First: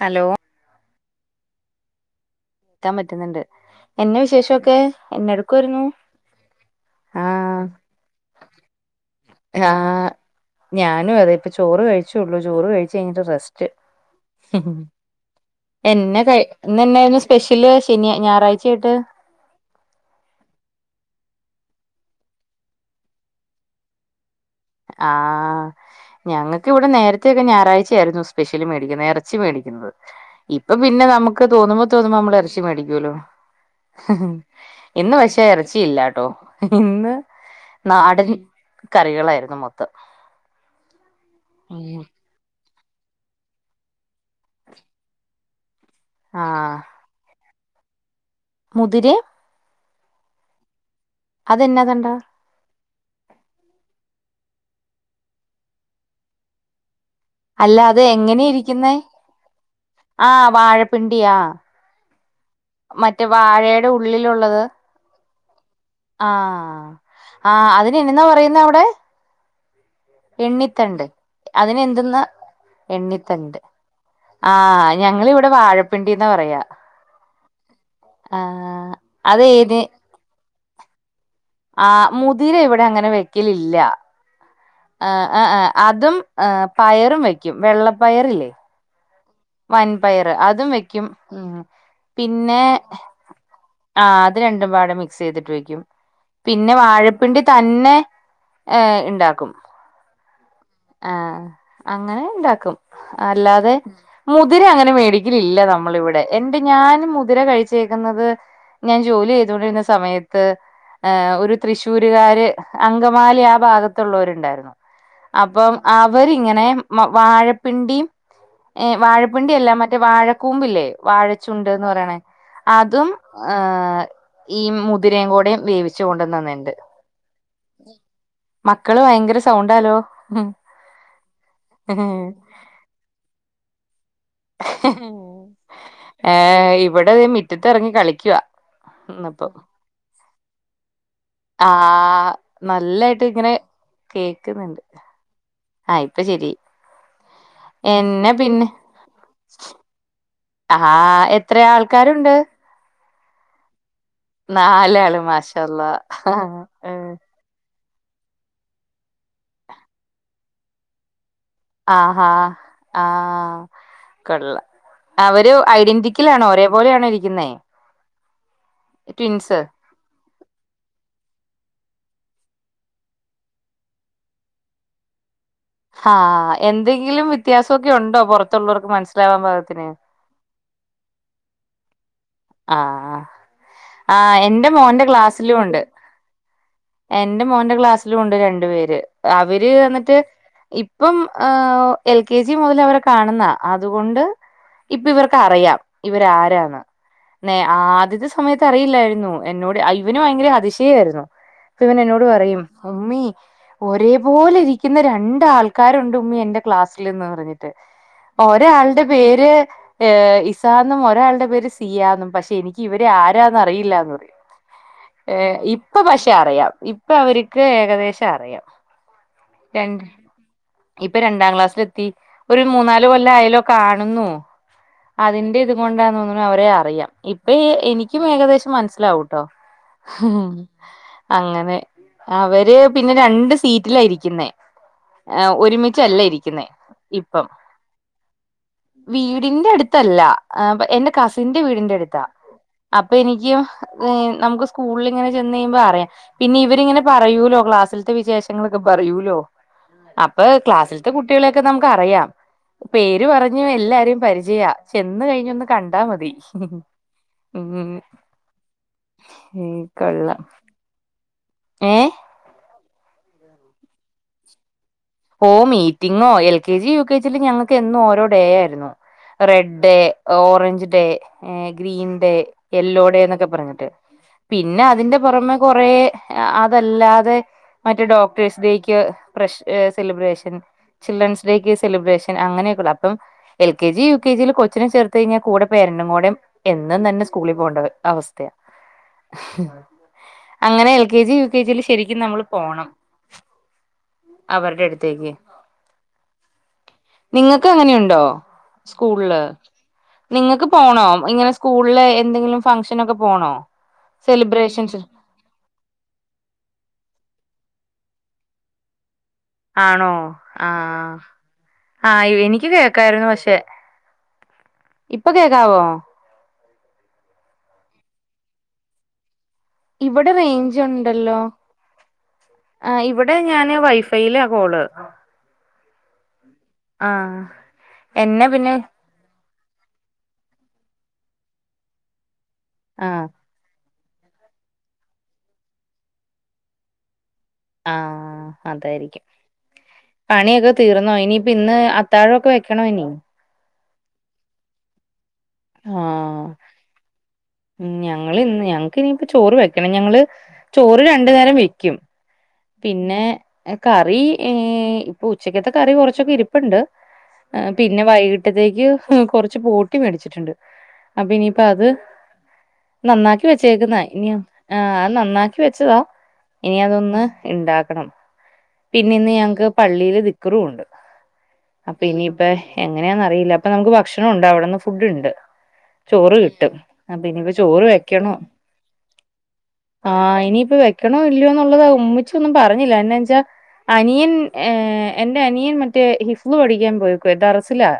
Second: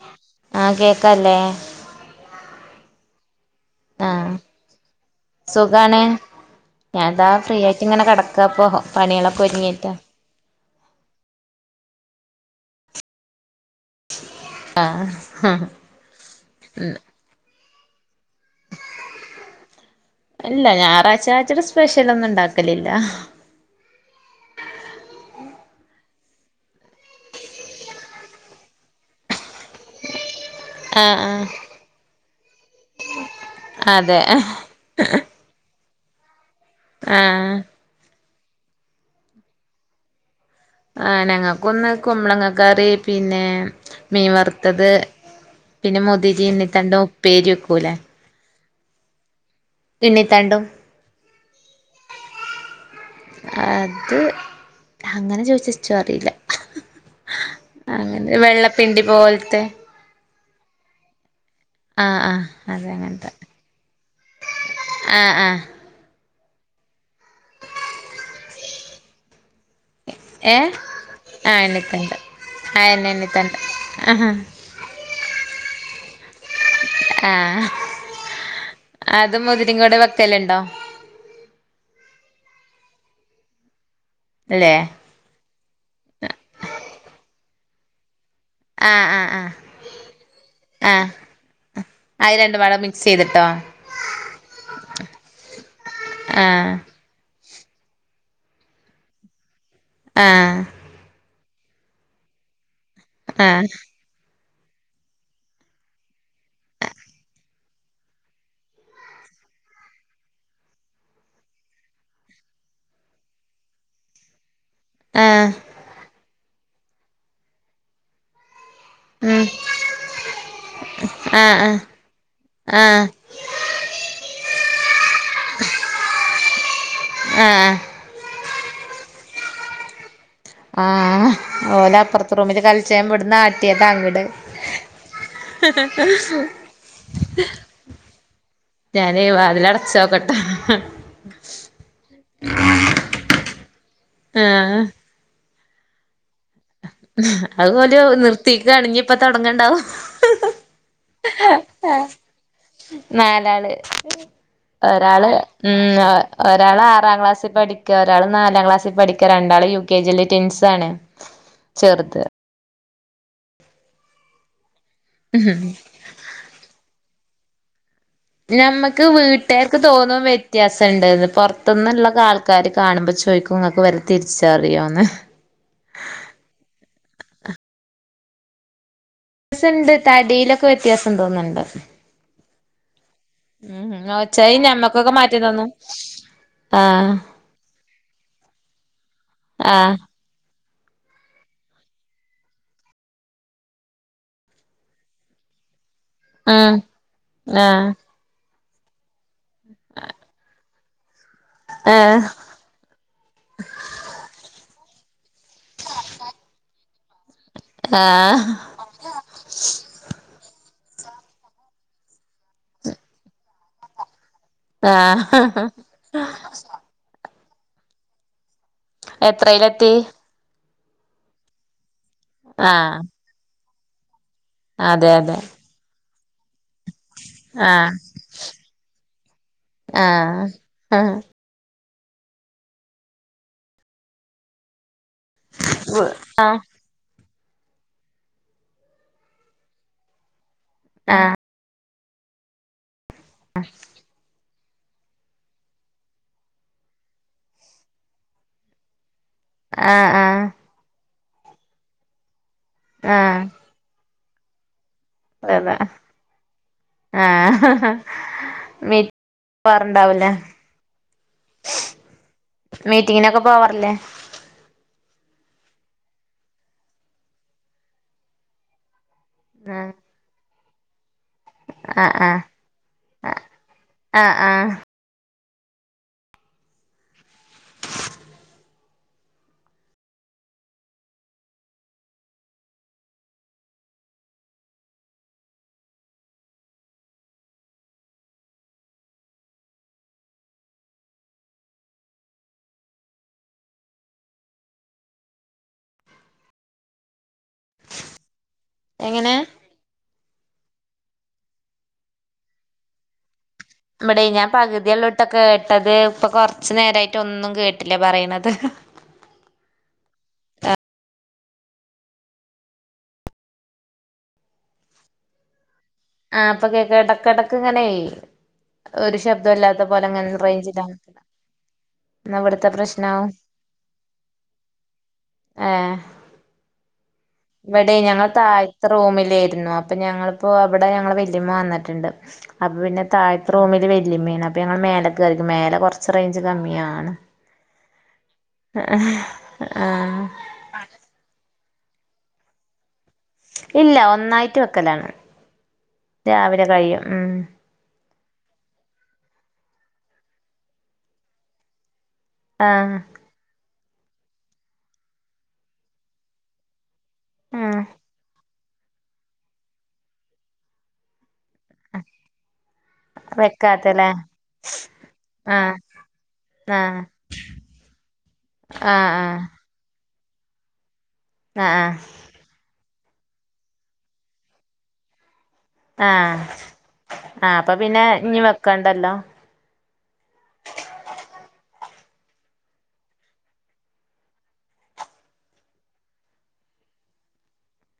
Hello ആഹ് കേക്കാല്ലേ? കേൾക്കാൻ പറ്റുന്നുണ്ട്. എന്നെ ആഹ് വിശേഷംൊക്കെ! എന്നടക്കമായിരുന്നു? സുഖാണ് ആ ഞാൻതാ ഫ്രീ ആയിട്ട് ഇങ്ങനെ കിടക്കാണു. ഇത ഇപ്പോ പണിയള ആ് ഞാനും അതെ, ഇപ്പ ചോറ് കഴിച്ചുള്ളൂ ചോറ് കഴിച്ചു കഴിഞ്ഞിട്ട് റെസ്റ്റ് ആഹ് എന്നെ ക [inaudible] സ്പെഷ്യല് ശനി ഞായറാഴ്ചയായിട്ട് ഇല്ല ഞായറാഴ്ച ആഴ്ച്ച സ്പെഷ്യല ഒന്നും ഉണ്ടാക്കലില്ല. ആ.. ഞങ്ങൾക്ക് ഇവിടെ നേരത്തെൊക്കെ ഞായറാഴ്ചയായിരുന്നു സ്പെഷ്യലി മേടിക്കുന്നത് ഇറച്ചി മേടിക്കുന്നത്. ഇപ്പൊ പിന്നെ ആഹ് നമുക്ക് ആഹ് തോന്നുമ്പോ തോന്ന്പോ നമ്മൾ ഇറ മേടിക്കൂലോ, അതെ ഇന്ന് പക്ഷേ ഇറച്ചിയില്ലാട്ടോ. ഇന്ന് ആഹ് നാടൻ കറികളായിരുന്നു മൊത്തം. ആ ഞങ്ങൾക്കൊന്ന് കുമ്മളങ്ങക്കറി, പിന്നെ മീൻ വറുത്തത്. പിന്നെ മോദിജി എന്നീ ആഹ് തണ്ട ഉപ്പേരി വെക്കൂലേ! മുതിരെ? തെണ്ണിത്താണ്ടം അതന്നെതുണ്ടാ അത് അങ്ങനെ ചോയ്ച്ച ഇച്ചു അറീല. അല്ല അത് അങ്ങനെ വെള്ളപ്പിണ്ടി പോൽത്തെ ആഹ് വാഴപ്പിണ്ടിയാ ആഹ് ആഹ് അതെ മറ്റേ അങ്ങനത്തെ വാഴയുടെ ഉള്ളിലുള്ളത്. ആഹ് ആഹ് ആഹ് ആഹ് അതിന് എന്നെന്ന പറയുന്ന അവിടെ? ഏഹ് എണ്ണിത്തണ്ട് ആഹ് അതിനെ എണ്ണിത്തണ്ട് എന്തെന്ന എണ്ണിത്തണ്ട് ആഹ് ആ ഞങ്ങള് ഇവിടെ വാഴപ്പിണ്ടിന്ന പറയാ. ആഹ് ആ അത് മുതിരിം കൂടെ വക്കലുണ്ടോ? ആഹ് മുതിര ഇവിടെ അങ്ങനെ വെക്കലില്ല. ല്ലേ ആഹ് ആഹ് ആഹ് അതും ഏഹ് പയറും വയ്ക്കും വെള്ളപ്പയറില്ലേ. ആഹ് ആഹ് ആഹ് വൻപയറ് അതും വെക്കും ആഹ് ഉം പിന്നെ ല്ട്ടോ ആഹ് അത് രണ്ടും പാട മിക്സ്യ്തിട്ട് വെക്കും. ആഹ് പിന്നെ വാഴ പ്പിണ്ടി തന്നെ എഹ് ഇണ്ടാക്കും. ആഹ് ആഹ് അങ്ങനെ ഇണ്ടാക്കും ആഹ് അല്ലാതെ മുതിര അങ്ങനെ മേടിക്കലില്ല നമ്മള് ഇവിടെ. എൻറെ ഞാൻ മുതിര കഴിച്ചേക്കുന്നത് ഞാൻ ജോലി ചെയ്തോണ്ടിരുന്ന സമയത്ത് ഹേ ഒരു തൃശ്ശൂരുകാര് അങ്കമാലി ആ ഭാഗത്തുള്ളവരുണ്ടായിരുന്നു. ആഹ് അപ്പം അവരിങ്ങനെ മൊ വാഴപ്പിണ്ടിം ഏഹ് ഉം വാഴപ്പിണ്ടി അല്ല മറ്റേ വാഴക്കൂമ്പില്ലേ ആഹ് ആഹ് വാഴച്ചുണ്ട്ന്ന് പറയണേ ആഹ് അതുംഏഹ് ഈ മുതിരയും കൂടെ വേവിച്ചു കൊണ്ട് തന്നിണ്ട്. ഏഹ് മക്കള് വയങ്കര സൗണ്ടല്ലോ ആഹ് ഓല അപ്പുറത്ത് റൂമില് കളിച്ചേൻ വിട്ന്നാട്ടിയതാ അങ്ങട്. [inaudible] ഏഹ് ഇവിടെ അഹ് മിറ്റത്ത്റങ്ങി കളിക്കുവ ഞാന് ന്നപ്പൊ വാതിലടച്ചോക്കട്ടെ ആഹ് നല്ലായിട്ട് ങ്ങനെ കേക്കുന്നുണ്ട്. ആഹ് ആഹ് ഇപ്പൊ ശെരി അഹ് ഓലു നിർത്തിക്കാണെങ്കി ഇപ്പ തുടങ്ണ്ടാവും. അ ഹാ എത്ര ആൾക്കാരുണ്ട്? നാലാള് നാലാള് ഒരാള് മാഷാ ഉം അള്ളാ ഒരാള് ആറാം ക്ലാസ്സിൽ പഠി ക്ക് ഒരാള് നാലാം ക്ലാസ്സി പഠിക്ക രണ്ടാള് യു കെ ജില് ടിൻസ് ആണ്. ആ ഹാ ആഹ് കൊള്ള അവര് ഐഡന്റി ക്കിലാണോ ഒരേപലേണോ ഇരിക്കുന്നേ? നമ്മക്ക് ട്വിൻസ് വീട്ടാർക്ക് തോന്നും വ്യത്യാസംണ്ട്ന്ന് പൊർത് ന്ന്ള്ളകെ ആൾക്കാാര് കാണുമ്പോ ചോയ്ക്കുംങ്ങക്ക് വരെ തിരിച്ചറിയോന്ന്? ആഹഹ് എന്തെങ്കിലും വ്യത്യാസോക്കെ ഉണ്ടോ പുറത്തുള്ളവർക്ക് മനസ്സിലവാൻ പാഗത്തിന്? വ്യത്യാസണ്ട് തടിയിലൊക്കെ വ്യത്യാസം തോന്നുണ്ട് ആഹ് ഉം ആഹ് ഒച്ചായി എന്റെ മോന്റെ ഞമ്മക്കൊക്കെ മാറ്റം ക്ലാസ്സിലും തോന്നും ഉണ്ട്. ആഹ് എന്റെ മോന്റെ ക്ലാസ്സിലുണ്ട് രണ്ടു പേര് അവര് ആഹ് വന്നിട്ട് ഇപ് പ്പം എഹ് എൽ കെ ജി മുതൽ അവരെ കാണുന്ന അതുകൊണ്ട് ഇപ്പ ഇവർക്ക് അറിയാം. ഇവര് ഉം ആരാണ്. നേ ആഹ് ആദ്യത്തെ സമയത്ത് അറിയില്ലായിരുന്നു എന്നോട് അ ഇവന് വയങ്കര അതിശയായിരുന്നു. പവൻ എന്നോട് ആഹ് പറയും ഉമ്മി ഒരേ പോലെ ഇരിക്കുന്ന രണ് ആൾക്കാരുണ്ട് ഉമ്മി എന്റെ ക്ലാസ്ൽ എന്ന് പറഞ്ഞിട്ട് ഓരെ ഒരാളുടെ പേര് ഇസന്നും ഒരാളുടെ പേര് സിയാന്നും പക്ഷെ എനിക്ക് ഇവരെ ആരാന്ന് അറിയില്ലാന്ന് പറയും ആഹ് ആഹ് ഇപ്പൊ പക്ഷെ അറിയാം ഇപ്പൊ അവർക്ക് ഏകദേശം അറിയാം എത്രയിലെത്തി രണ്ട് ഇപ്പൊ രണ്ടാം ക്ലാസ്സിലെത്തി. ഒരു ആഹ് മൂന്നാല് കൊല്ലം ആയല്ലോ കാണുന്നു അതെ അതെ അതിന്റെ ഇത് ണ്ടാ തോന്നുന്നു അവരെ അറിയാം. ഇപ്പ ആഹ് എനിക്കും ഏകദേശം മനസ്സിലാവും ട്ടോ ആഹ് ആഹ് അങ്ങനെ അവര് പിന്നെ രണ്ട് സീറ്റിലായിരിക്കുന്നേ ഒരുമിച്ചല്ല ആഹ് ഇരിക്കുന്നേ ഇപ്പം വീടിന്റെ അടുത്തല്ല എന്റെ കസിൻ ന്റെ വീടിന്റെ അടുത്താ അപ്പൊ എനിക്കും നമുക്ക് സ്കൂളിൽ ഇങ്ങനെ ചെന്ന് കഴിയുമ്പോ അറിയാം പിന്നെ ഇവരിങ്ങനെ പറയൂലോ ക്ലാസ്സിലെത്തെ വിശേഷങ്ങളൊക്കെ പറയൂലോ ആഹ ആ അപ്പൊ ക്ലാസ്സിലത്തെ കുട്ടികളെയൊക്കെ നമുക്ക് അറിയാം പേര് ആഹ് പറഞ്ഞു എല്ലാരും പരിചയാ ചെന്ന് കഴിഞ്ഞ് ഒന്ന് അതാ കണ്ടാ മതി. ഉം ആഹ് മീറ്റ് ഉം പോവാറുണ്ടാവൂലേ കൊള്ളാം. ഏഹ് മീറ്റിങ്ങിനൊക്കെ പോവാറില്ലേ ഓ മീറ്റിങ്ങോ L K G, U K ജിയില് ഞങ്ങൾക്ക് എന്നും ഓരോ ഡേ ആയിരുന്നു. Red ah day orange day ഏ green ah day ah yellow day എന്നൊക്കെ പറഞ്ഞിട്ട് ആഹ് ആഹ് പിന്നെ അതിന്റെ പുറമേ കൊറ അതല്ലാതെ മറ്റേ ഡോക്ടേഴ്സ് ഡേക്ക് പ്രഷ് സെലിബ്രേഷൻ ചിൽഡ്രൻസ് ഡേക്ക് സെലിബ്രേഷൻ അങ്ങനെയൊക്കെള്ളൂ അപ്പം L K G U K ജിയിൽ കൊച്ചിനെ ചേർത്ത് കഴിഞ്ഞാൽ കൂടെ പേരൻറും കൂടെ എന്നും തന്നെ സ്കൂളിൽ പോണ്ടെ അവസ്ഥയാ അങ്ങനെ L K G, U K ജിയില് ശരിക്കും നമ്മള് പോണം. അവര്ടെ എടു തേക്ക്. നിങ്ങക്ക് അങ്ങനെയുണ്ടോ എങ്ങനെ സ്കൂൾല്. നിങ്ങക്ക് പോണോ ഇങ്ങനെ സ്കൂൾലെ എന്തെങ്കിലും ഫംഗ്ഷനൊക്കെ പോണോ. മ്മടെ ഞാൻ പക്‌തി സെലിബ്രേഷൻസ് ഒള്ളു ഇട്ട കേട്ടത് ഇപ്പൊ കൊറച്ചു നേരമായിട്ട് ഒന്നും കേട്ടില്ല പറയണത്. ആണോ ആഹ് ആ എനിക്ക് കേക്കായിരുന്നു പക്ഷെ. ഇപ്പൊ കേക്കാവോ. ആ ഇപ്പൊ കേക്ക എടക്കെടക്ക് ങ്ങനെ ഒരു ശബ്ദല്ലാത്ത ഇവടെ റേഞ്ച് ഉണ്ടല്ലോ. ഇന്ന് ഇവട്ത്തെ ആ് ഇവ്ടെ ഞാന് വൈഫൈയിലാ കോള്. ഏഹ് ആഹ് ഇവിടെ ഞങ്ങൾ എന്നെ പിന്നെ താഴ്ത്തെ റൂമിലേയിരുന്നു അപ്പൊ ഞങ്ങളിപ്പോ അവ്ടെ ഞങ്ങള് വല്യമ്മ വന്നിട്ടുണ്ട്. അത് പിന്നെ ആഹ് താഴ്ത്ത റൂമില് വെല്ലിമ്മീണ് അപ്പൊ ഞങ്ങൾ മേലെക്ക് കേറിക്ക്ണ് മേല കൊർച്ച് റേഞ്ച് കമ്മിയാണ്. ആഹ് അതായിരിക്കും ആഹ് പണിയൊക്കെ തീർന്നോ ഇനി ഇപ്പൊ ഇന്ന് അത്താഴമൊക്കെ വെക്കണോ ഇനി. ഇല്ല ഒന്നായിട്ട് വെക്കലാണ് ആഹ് രാവിലെ കഴിയും ഉം. ഉം ഞങ്ങൾ ഇന്ന് ഞങ്ങക്ക് ഇനിപ്പൊ ചോറ് വെക്കണം ഞങ്ങള് ചോറ് രണ്ടു നേരം വെക്കും. ആഹ് പിന്നെ കറീ ഏഹ് ഇപ്പൊ ഉച്ചക്കത്തെ കറി കുറച്ചൊക്കെ ഇരി പ്പ്ണ്ട്. ഉം പിന്നെ വൈകിട്ടത്തേക്ക് കുറച്ച് പോട്ടി മേടിച്ചിട്ടുണ്ട്. അപ്പ ഇനീപ്പൊ അത് നന്നാക്കി വെച്ചേക്കുന്ന വെക്കാത്തല്ലേ ഇനി ആ അത് നന്നാക്കി ആഹ് വെച്ചതാ ഇനി ആഹ് അതൊന്ന് ഇണ്ടാക്കണം ആഹ് പിന്നെ ഇന്ന് ആഹ് ഞങ്ങക്ക് പള്ളീല് ദിക്റൂംണ്ട് ആഹ് ആഹ് അപ്പ ഇനി പ്പെഹ് എങ്ങനെയാന്നറിയില്ല അപ്പ നമ്മക്ക് ഭക്ഷണണ്ട് അവിടുന്ന് ഫുഡ്ണ്ട്. ചോറ് ആഹ് കിട്ടും അപനിപ്പൊ ആഹ് അപ്പൊ ചോറ് പിന്നെ വെക്കണോ. ഇഞ്ഞി വെക്കണ്ടല്ലോ ആഹ് ഇനിയിപ്പൊ വെക്കണോ ഇല്ലയോന്നുള്ളത് ഉമ്മിച്ച ഒന്നും പറഞ്ഞില്ല എന്നാച്ചാ അനിയൻ ഏഹ് എന്റെ അനിയൻ മറ്റേ ഹിഫ്ള് പഠിക്കാൻ പോയെ ക്ക്‌വേ. ദറസിലാ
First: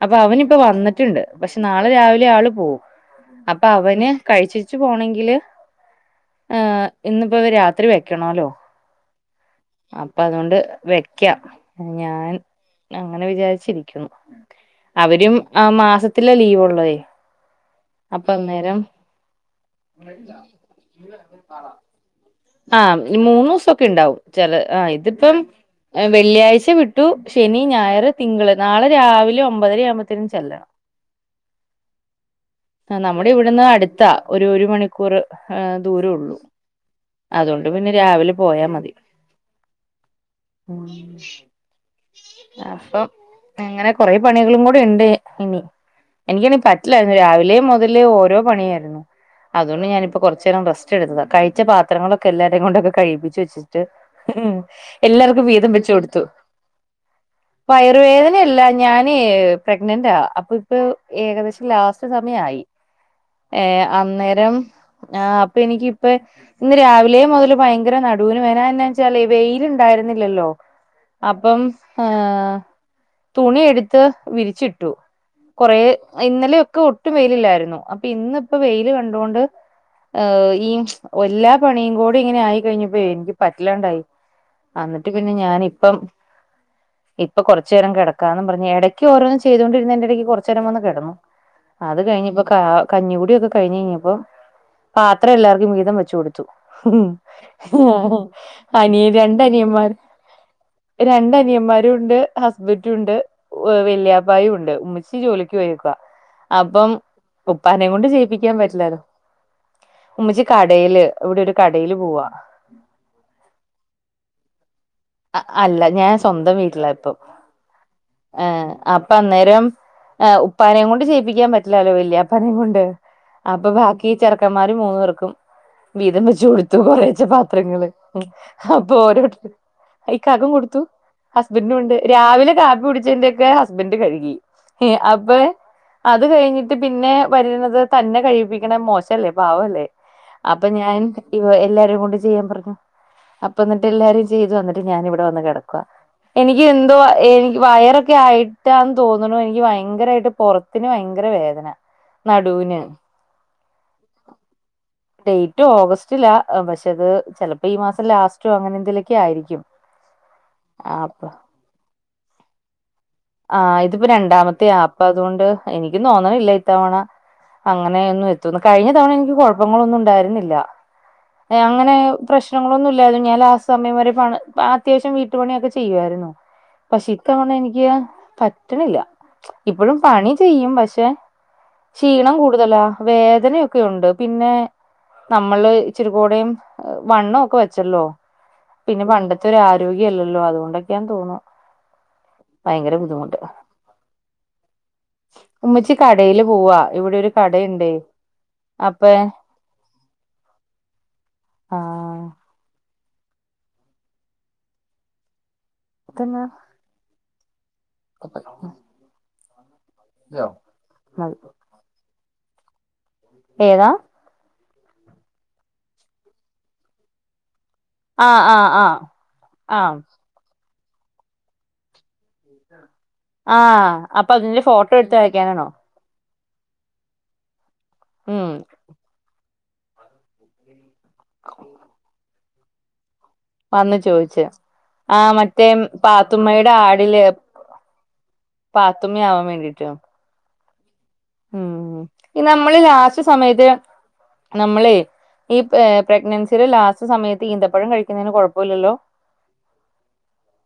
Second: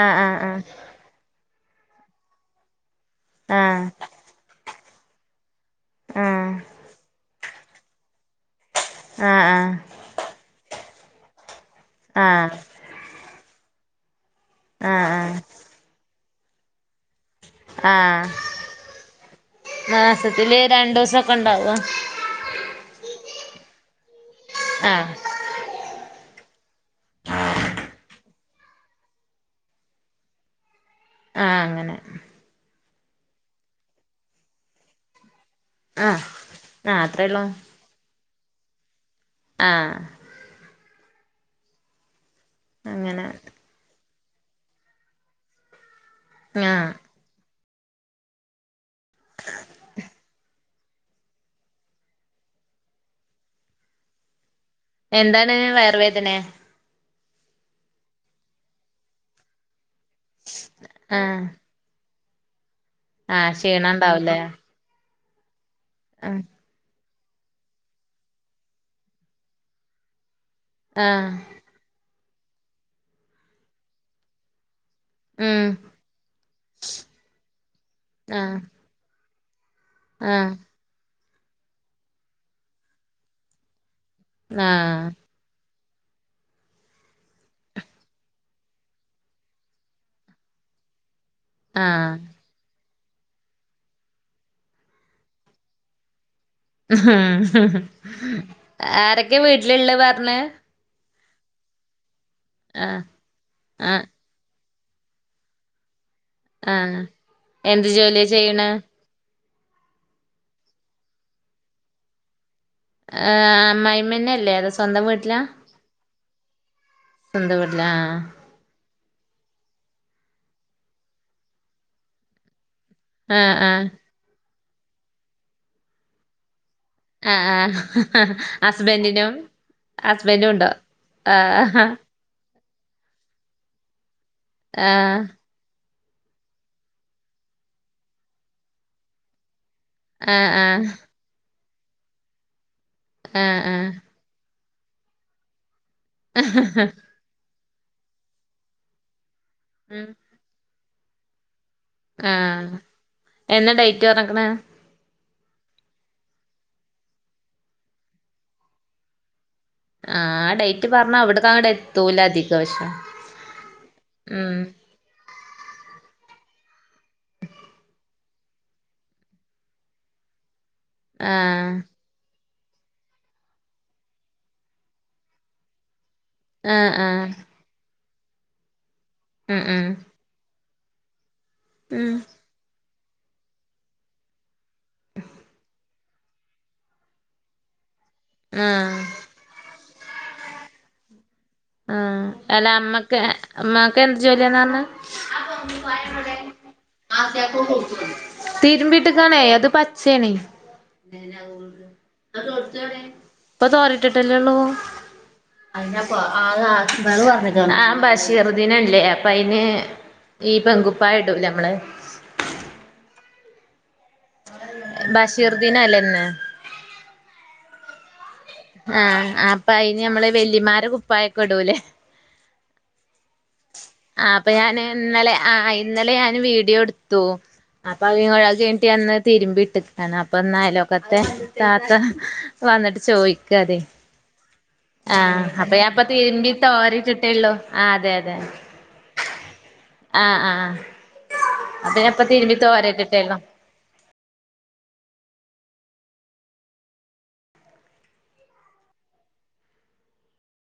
ആഹ് അപ്പ ആഹ് അവനിപ്പ വന്നിട്ടുണ്ട് പക്ഷെ നാളെ രാവിലെ ആള് പോവും. അപ്പ ആഹ് അവന് കഴിച്ചേച്ച് പോണെങ്കില് ആഹ് ഏഹ് ഇന്ന്പ്പൊവ രാത്രി വെക്കണോല്ലോ ആഹ് ആഹ് അപ്പ അതോണ്ട് വെക്കാം. ആഹ് ഞാൻ ആഹ് അങ്ങനെ വിചാരിച്ചിരിക്കുന്ന് ആഹ് ആഹ് അവനും ആ മാസത്തിലേ ലീവാള്ളേ ആഹ് മാസത്തില് രണ്ടൂസൊക്കെണ്ടാവൊ? ആഹ് മൂന്നൂസൊക്കെ ഇണ്ടാവും. ച്ചെല ആഹ് ഇതിപ്പം വെള്ളിയാഴ്ച വി ട്ടു ശനി, ഞായർ, തിങ്കള് നാളെ രാവിലെ ഒമ്പതര യാവ്മ്പോത് നും ചെല്ലണം. ആഹ് അങ്ങനെ. അഹ് നമ്മടെ ഇവ്ടുന്ന് അടുത്താ ഒരു ഒരു മണിക്കൂർ ഏഹ് ആഹ് ദൂരൊള്ളൂ. ആഹ് അത്രേള്ളൂ. പ്പ പിന്നെ രാവിലെ പോയാമതി. ആഹ് പോണം അഫം അങ്ങനെ അങ്ങനെ കൊറെ പണികളും കൂടെ ണ്ട് ഇനി. എനിക്കിനി ആഹ് പറ്റ്ലാ രാവിലേ മുതലേ ഓരോ പണിയാ യിരുന്നു. അതോണ്ട് ഞാനിപ്പോ കുറചേരം റെസ്റ്റ് എടുത്തതാ കഴിച്ച പാ ത്രങ്ങളൊക്കെ എല്ലാരേ കൊണ്ടൊക്കെ കഴിപ്പിച്ച് വച്ചിട്ട് ഉം എല്ലാർക്കും എന്താണ് വീതം വെച്ച് കൊടുത്തു. വയർവേദനെ വയർവേദനയല്ലാ ഞാനേ പ്രഗ്നന്റാ. അപ്പൊ ഇപ്പൊ ആഹ് ഏകദേശം ലാസ്റ്റ് സമയായി ആഹ് ഏ ക്ഷീണം ഉണ്ടാവൂലേ അന്നേരം. ആഹ് പ്പെനിക്കിപ്പെ. ആഹ് രാവിലേ മുതൽ ഭയങ്കര നടുവിന് വേന അഎന്നാച്ചാലെ വെയില് ണ്ടായിരുന്നില്ലല്ലോ ആഹ് അപ്പം. ആഹ് തുണിയെടുത്ത് വിരിച്ചിട്ടു. ഉം കൊറേ ഇന്നലെയൊക്കെ ഒട്ടും വെയിലില്ലായിരുന്നു അപ്പൊ ഇന്നിപ്പൊ ആഹ് വെയില് കണ്ടോണ്ട്. ആ ആഹ് ഈ വെല്ലാ പണിയും കൂടി ഇങ്ങനെ ആയി കഴിഞ്ഞപ്പഴേ എൻക്ക് പറ്റില്ലാണ്ടായി. അന്നിട്ട് ആഹ് പിന്നെ ഞാനിപ്പം. ഇപ്പ കൊറച്ചേരം കെടക്കാന്നും പറഞ്ഞ് എടയ്ക്ക് ഓരോന്നു ചെയ്തോണ്ടിരുന്നേന്റെടയ്ക്ക് കൊറച്ചേരം വന്ന് കെടന്നു. [inaudible] അത് ആഹ് കഴിഞ്ഞ്പ്പൊ കാ കഞ്ഞികുടിയൊക്കെ കഴിഞയ്ഞ്ഞപ്പ പാത്രം എല്ലാർക്കും വീതം വെച്ചു കൊടുത്തു. ഹും അനിയ ആരൊക്കെ രണ്ടനിയന്മാര്. വീട്ടിലിള്ളെ പറഞ്ഞ് രണ്ടനിയന്മാരുണ്ട് ആഹ് ഹസ്ബൻ്റുണ്ട് വ ആഹ് വല്യാ വയുണ്ട് ഉമ്മച്ചി ജോലിക്ക് പോയേക്കുവാ. അപ്പം ആഹ് എന്ത് ഉപ്പാനേം കൊണ്ട് ജോലിയാ ചെയ്യിപ്പിക്കാൻ ചെയ്യണെ പറ്റില്ലാലോ. ഉമ്മച്ചി കടേല് ഇവിടൊരു കടേല് പോവാ. ആ അമ്മായിമ്മന്നല്ലെ അതോ സ്വന്തം വീട്ട് അ അല്ല ഞാൻ സ്വന്തം വീട്ടിലാ ഇപ്പം സ്വന്തം വീട്ടിലാ ആഹ് ഏ അ പ്പഅന്നേരം ആ ഉപ്പാനേം കൊണ്ട് ചെയ്യിപ്പിക്കാൻ പറ്റില്ലാലോ വല്യാപ്പാനേം കൊണ്ട്. ആഹ് അപ്പ ആഹ് ബാക്കി ചെറ്ക്കന്മാര് മൂന്നു പേർക്കും വീതം വെച്ച് കൊടു ത്തുകുറേച്ചെ ആഹ് പാത്രങ്ങള് ആഹ് അപ്പൊ ഓരൊ ഹസ്ബൻഡിനും ഹസ്ബൻഡും ഇക്കാക്കും ഉണ്ടോ? കൊടുത്തു ഹസ്ബൻ്റും ആഹ് ണ്ട്. രാവിലെ കാപ്പി കുടിച്ചേൻ്റൊക്കെ ഹസ്ബൻ്റ കഴുകി ഈ ആഹ് അപ്പെ. അത് കഴിഞ്ഞിട്ട് പിന്നെ വരുന്നത് തന്നെ കഴികിപ്പിക്കണേ മോശല്ലേ പാവല്ലേ ആഹ് അപ്പൊ ആഹ് ഞാൻ ഇവ എല്ലാരേം കൊണ്ട് ചെയ്യാൻ പറഞ്ഞു ആഹ് അപ്പന്നിട്ട് ആഹ് എല്ലാരും ചെയ്തു വന്ന് ന്ന്ട്ട് ഞാനിവിടെ വന്ന് കെടക്കുവാ എനിക്ക് എന്തോ എനിക്ക് വയറൊക്കായിട്ടാന്ന് തോന്നണു എനിക്ക് ഉം ഭയങ്കരായിട്ട് പൊറത്തിന് ഭയങ്കര വേദന ആഹ് നടുവിന് എന്നാ ഡേറ്റ് പറഞ്ഞക്കണ് ഡേറ്റ് ഓഗസ്റ്റിലാ പക്ഷെ ഇത് ചെലപ്പോ ഈ മാസം ലാസ്റ്റോ അങ്ങനെന്തേലൊക്കെ ആയിരിക്കും ആ ഡേറ്റ് പറഞ്ഞാ ആപ്പ അവിട്ക്കങ്ങണ്ട് എത്തൂല അധികം പക്ഷെ ആഹ് ഇതിപ്പോ ഉം രണ്ടാമത്തെയ അപ്പ അതോണ്ട് എനിക്ക് തോന്നണില്ല ഇത്തവണ അങ്ങനെയൊന്നും എത്തുന്ന് കഴിഞ്ഞ തവണ എനിക്ക് കുഴപ്പങ്ങളൊന്നും ഉണ്ടായിരുന്നില്ല ആഹ് അങ്ങനെ പ്രശ്ന പ്രശ്നങ്ങളൊന്നുല്ലായിരുന്നു ഞാൻ ലാസ്റ്റ് സമയം വരെ പണ് അത്യാവശ്യം വീട്ടു പണിയൊക്കെ ചെയ്യുവായിരുന്നു ആഹ് പക്ഷെ ആഹ് ഇത്തവണ എനിക്ക് പറ്റണില്ല ഉം ഉം ഇപ്പോഴും പണി ചെയ്യും പക്ഷെ ഉം ക്ഷീണം കൂടുതലാ വേദനയൊക്കെയുണ്ട് പിന്നെ നമ്മള് ഇച്ചിരി കൂടെം വണ്ണോക്കെ വെച്ചല്ലോ ആഹ് പിന്നെ പണ്ട് ത്തൊരു ആരോഗ്യല്ലല്ലോ അതോണ്ടൊക്കെയാന്ന് തോന്ന്ണു ആ അല്ല അമ്മ മ്മാക്ക് എന്ത് ജോലിയാന്ന ഉമ്മച്ചി കടയില് പറഞ്ഞെ പോവാ ഇവിടെ ഒരു കടയുണ്ടേ അപ്പ തിരുമ്പിട്ടക്കാണെ അത് പച്ചേണേ ആ പ്പൊ തോരട്ടട്ടല്ലെള്ളു ഇതെന്നാ [unintelligible] ബ്ള് വന്നേക്കണ് ആ ബഷീർദിനല്ലേ അപ്പൊ അയിന് ഈ മതി പെങ്കുപ്പായിടൂലെ നമ്മള് ഏതാ ബഷീർദിനല്ലെ ഇന്ന് ആഹ് ആഹ് ആഹ് ആ അപ്പൊ ആഹ് അയിന് നമ്മള് വെല്ലിമ്മാരെ കുപ്പായൊക്കെ ഇടൂലേ ആഹ് ആ അപ്പൊ അതിന്റെ ഞാന് ഫോട്ടോ എടുത്ത് ഇന്നലെ ആ അയക്കാനാണോ അ ഇന്നലെ ഞാൻ വീടിയോ എടുത്തു അപ്പോഅത് ഉം കയിഞ്ഞട്ട് ഞാനിന്ന് തിരുമ്പി ഇട്ട് അപ്പ ഇന്ന അയൽവക്കത്തെ താത്ത വന്നട്ട് ചോയി വന്ന് ചോയ്ച്ചേ ആ അപ്പൊ ഞാനിപ്പ തിരുമ്പി ആടില് തോരട്ടിട്ടുള്ളൂ ആ അതെ അതെ പാത്തുമ്മയാവാൻ വേണ്ടിയിട്ടൊ. ആഹ് ആഹ് അപ്പൊ മ്മ് ഞാൻ ഇപ്പൊ ഈ തിരുമ്പി നമ്മള് ലാസ്റ്റ് തോരയിട്ടിട്ടേള്ളൂ സമയത്ത് നമ്മളെ ഈ പ്രെ ഏഹ് പ്രെഗ്നൻസിയുടെ ലാസ്റ്റ് സമയത്ത് ഈന്തപ്പഴം കഴിക്കുന്നേന് കൊഴപ്പമില്ലല്ലോ.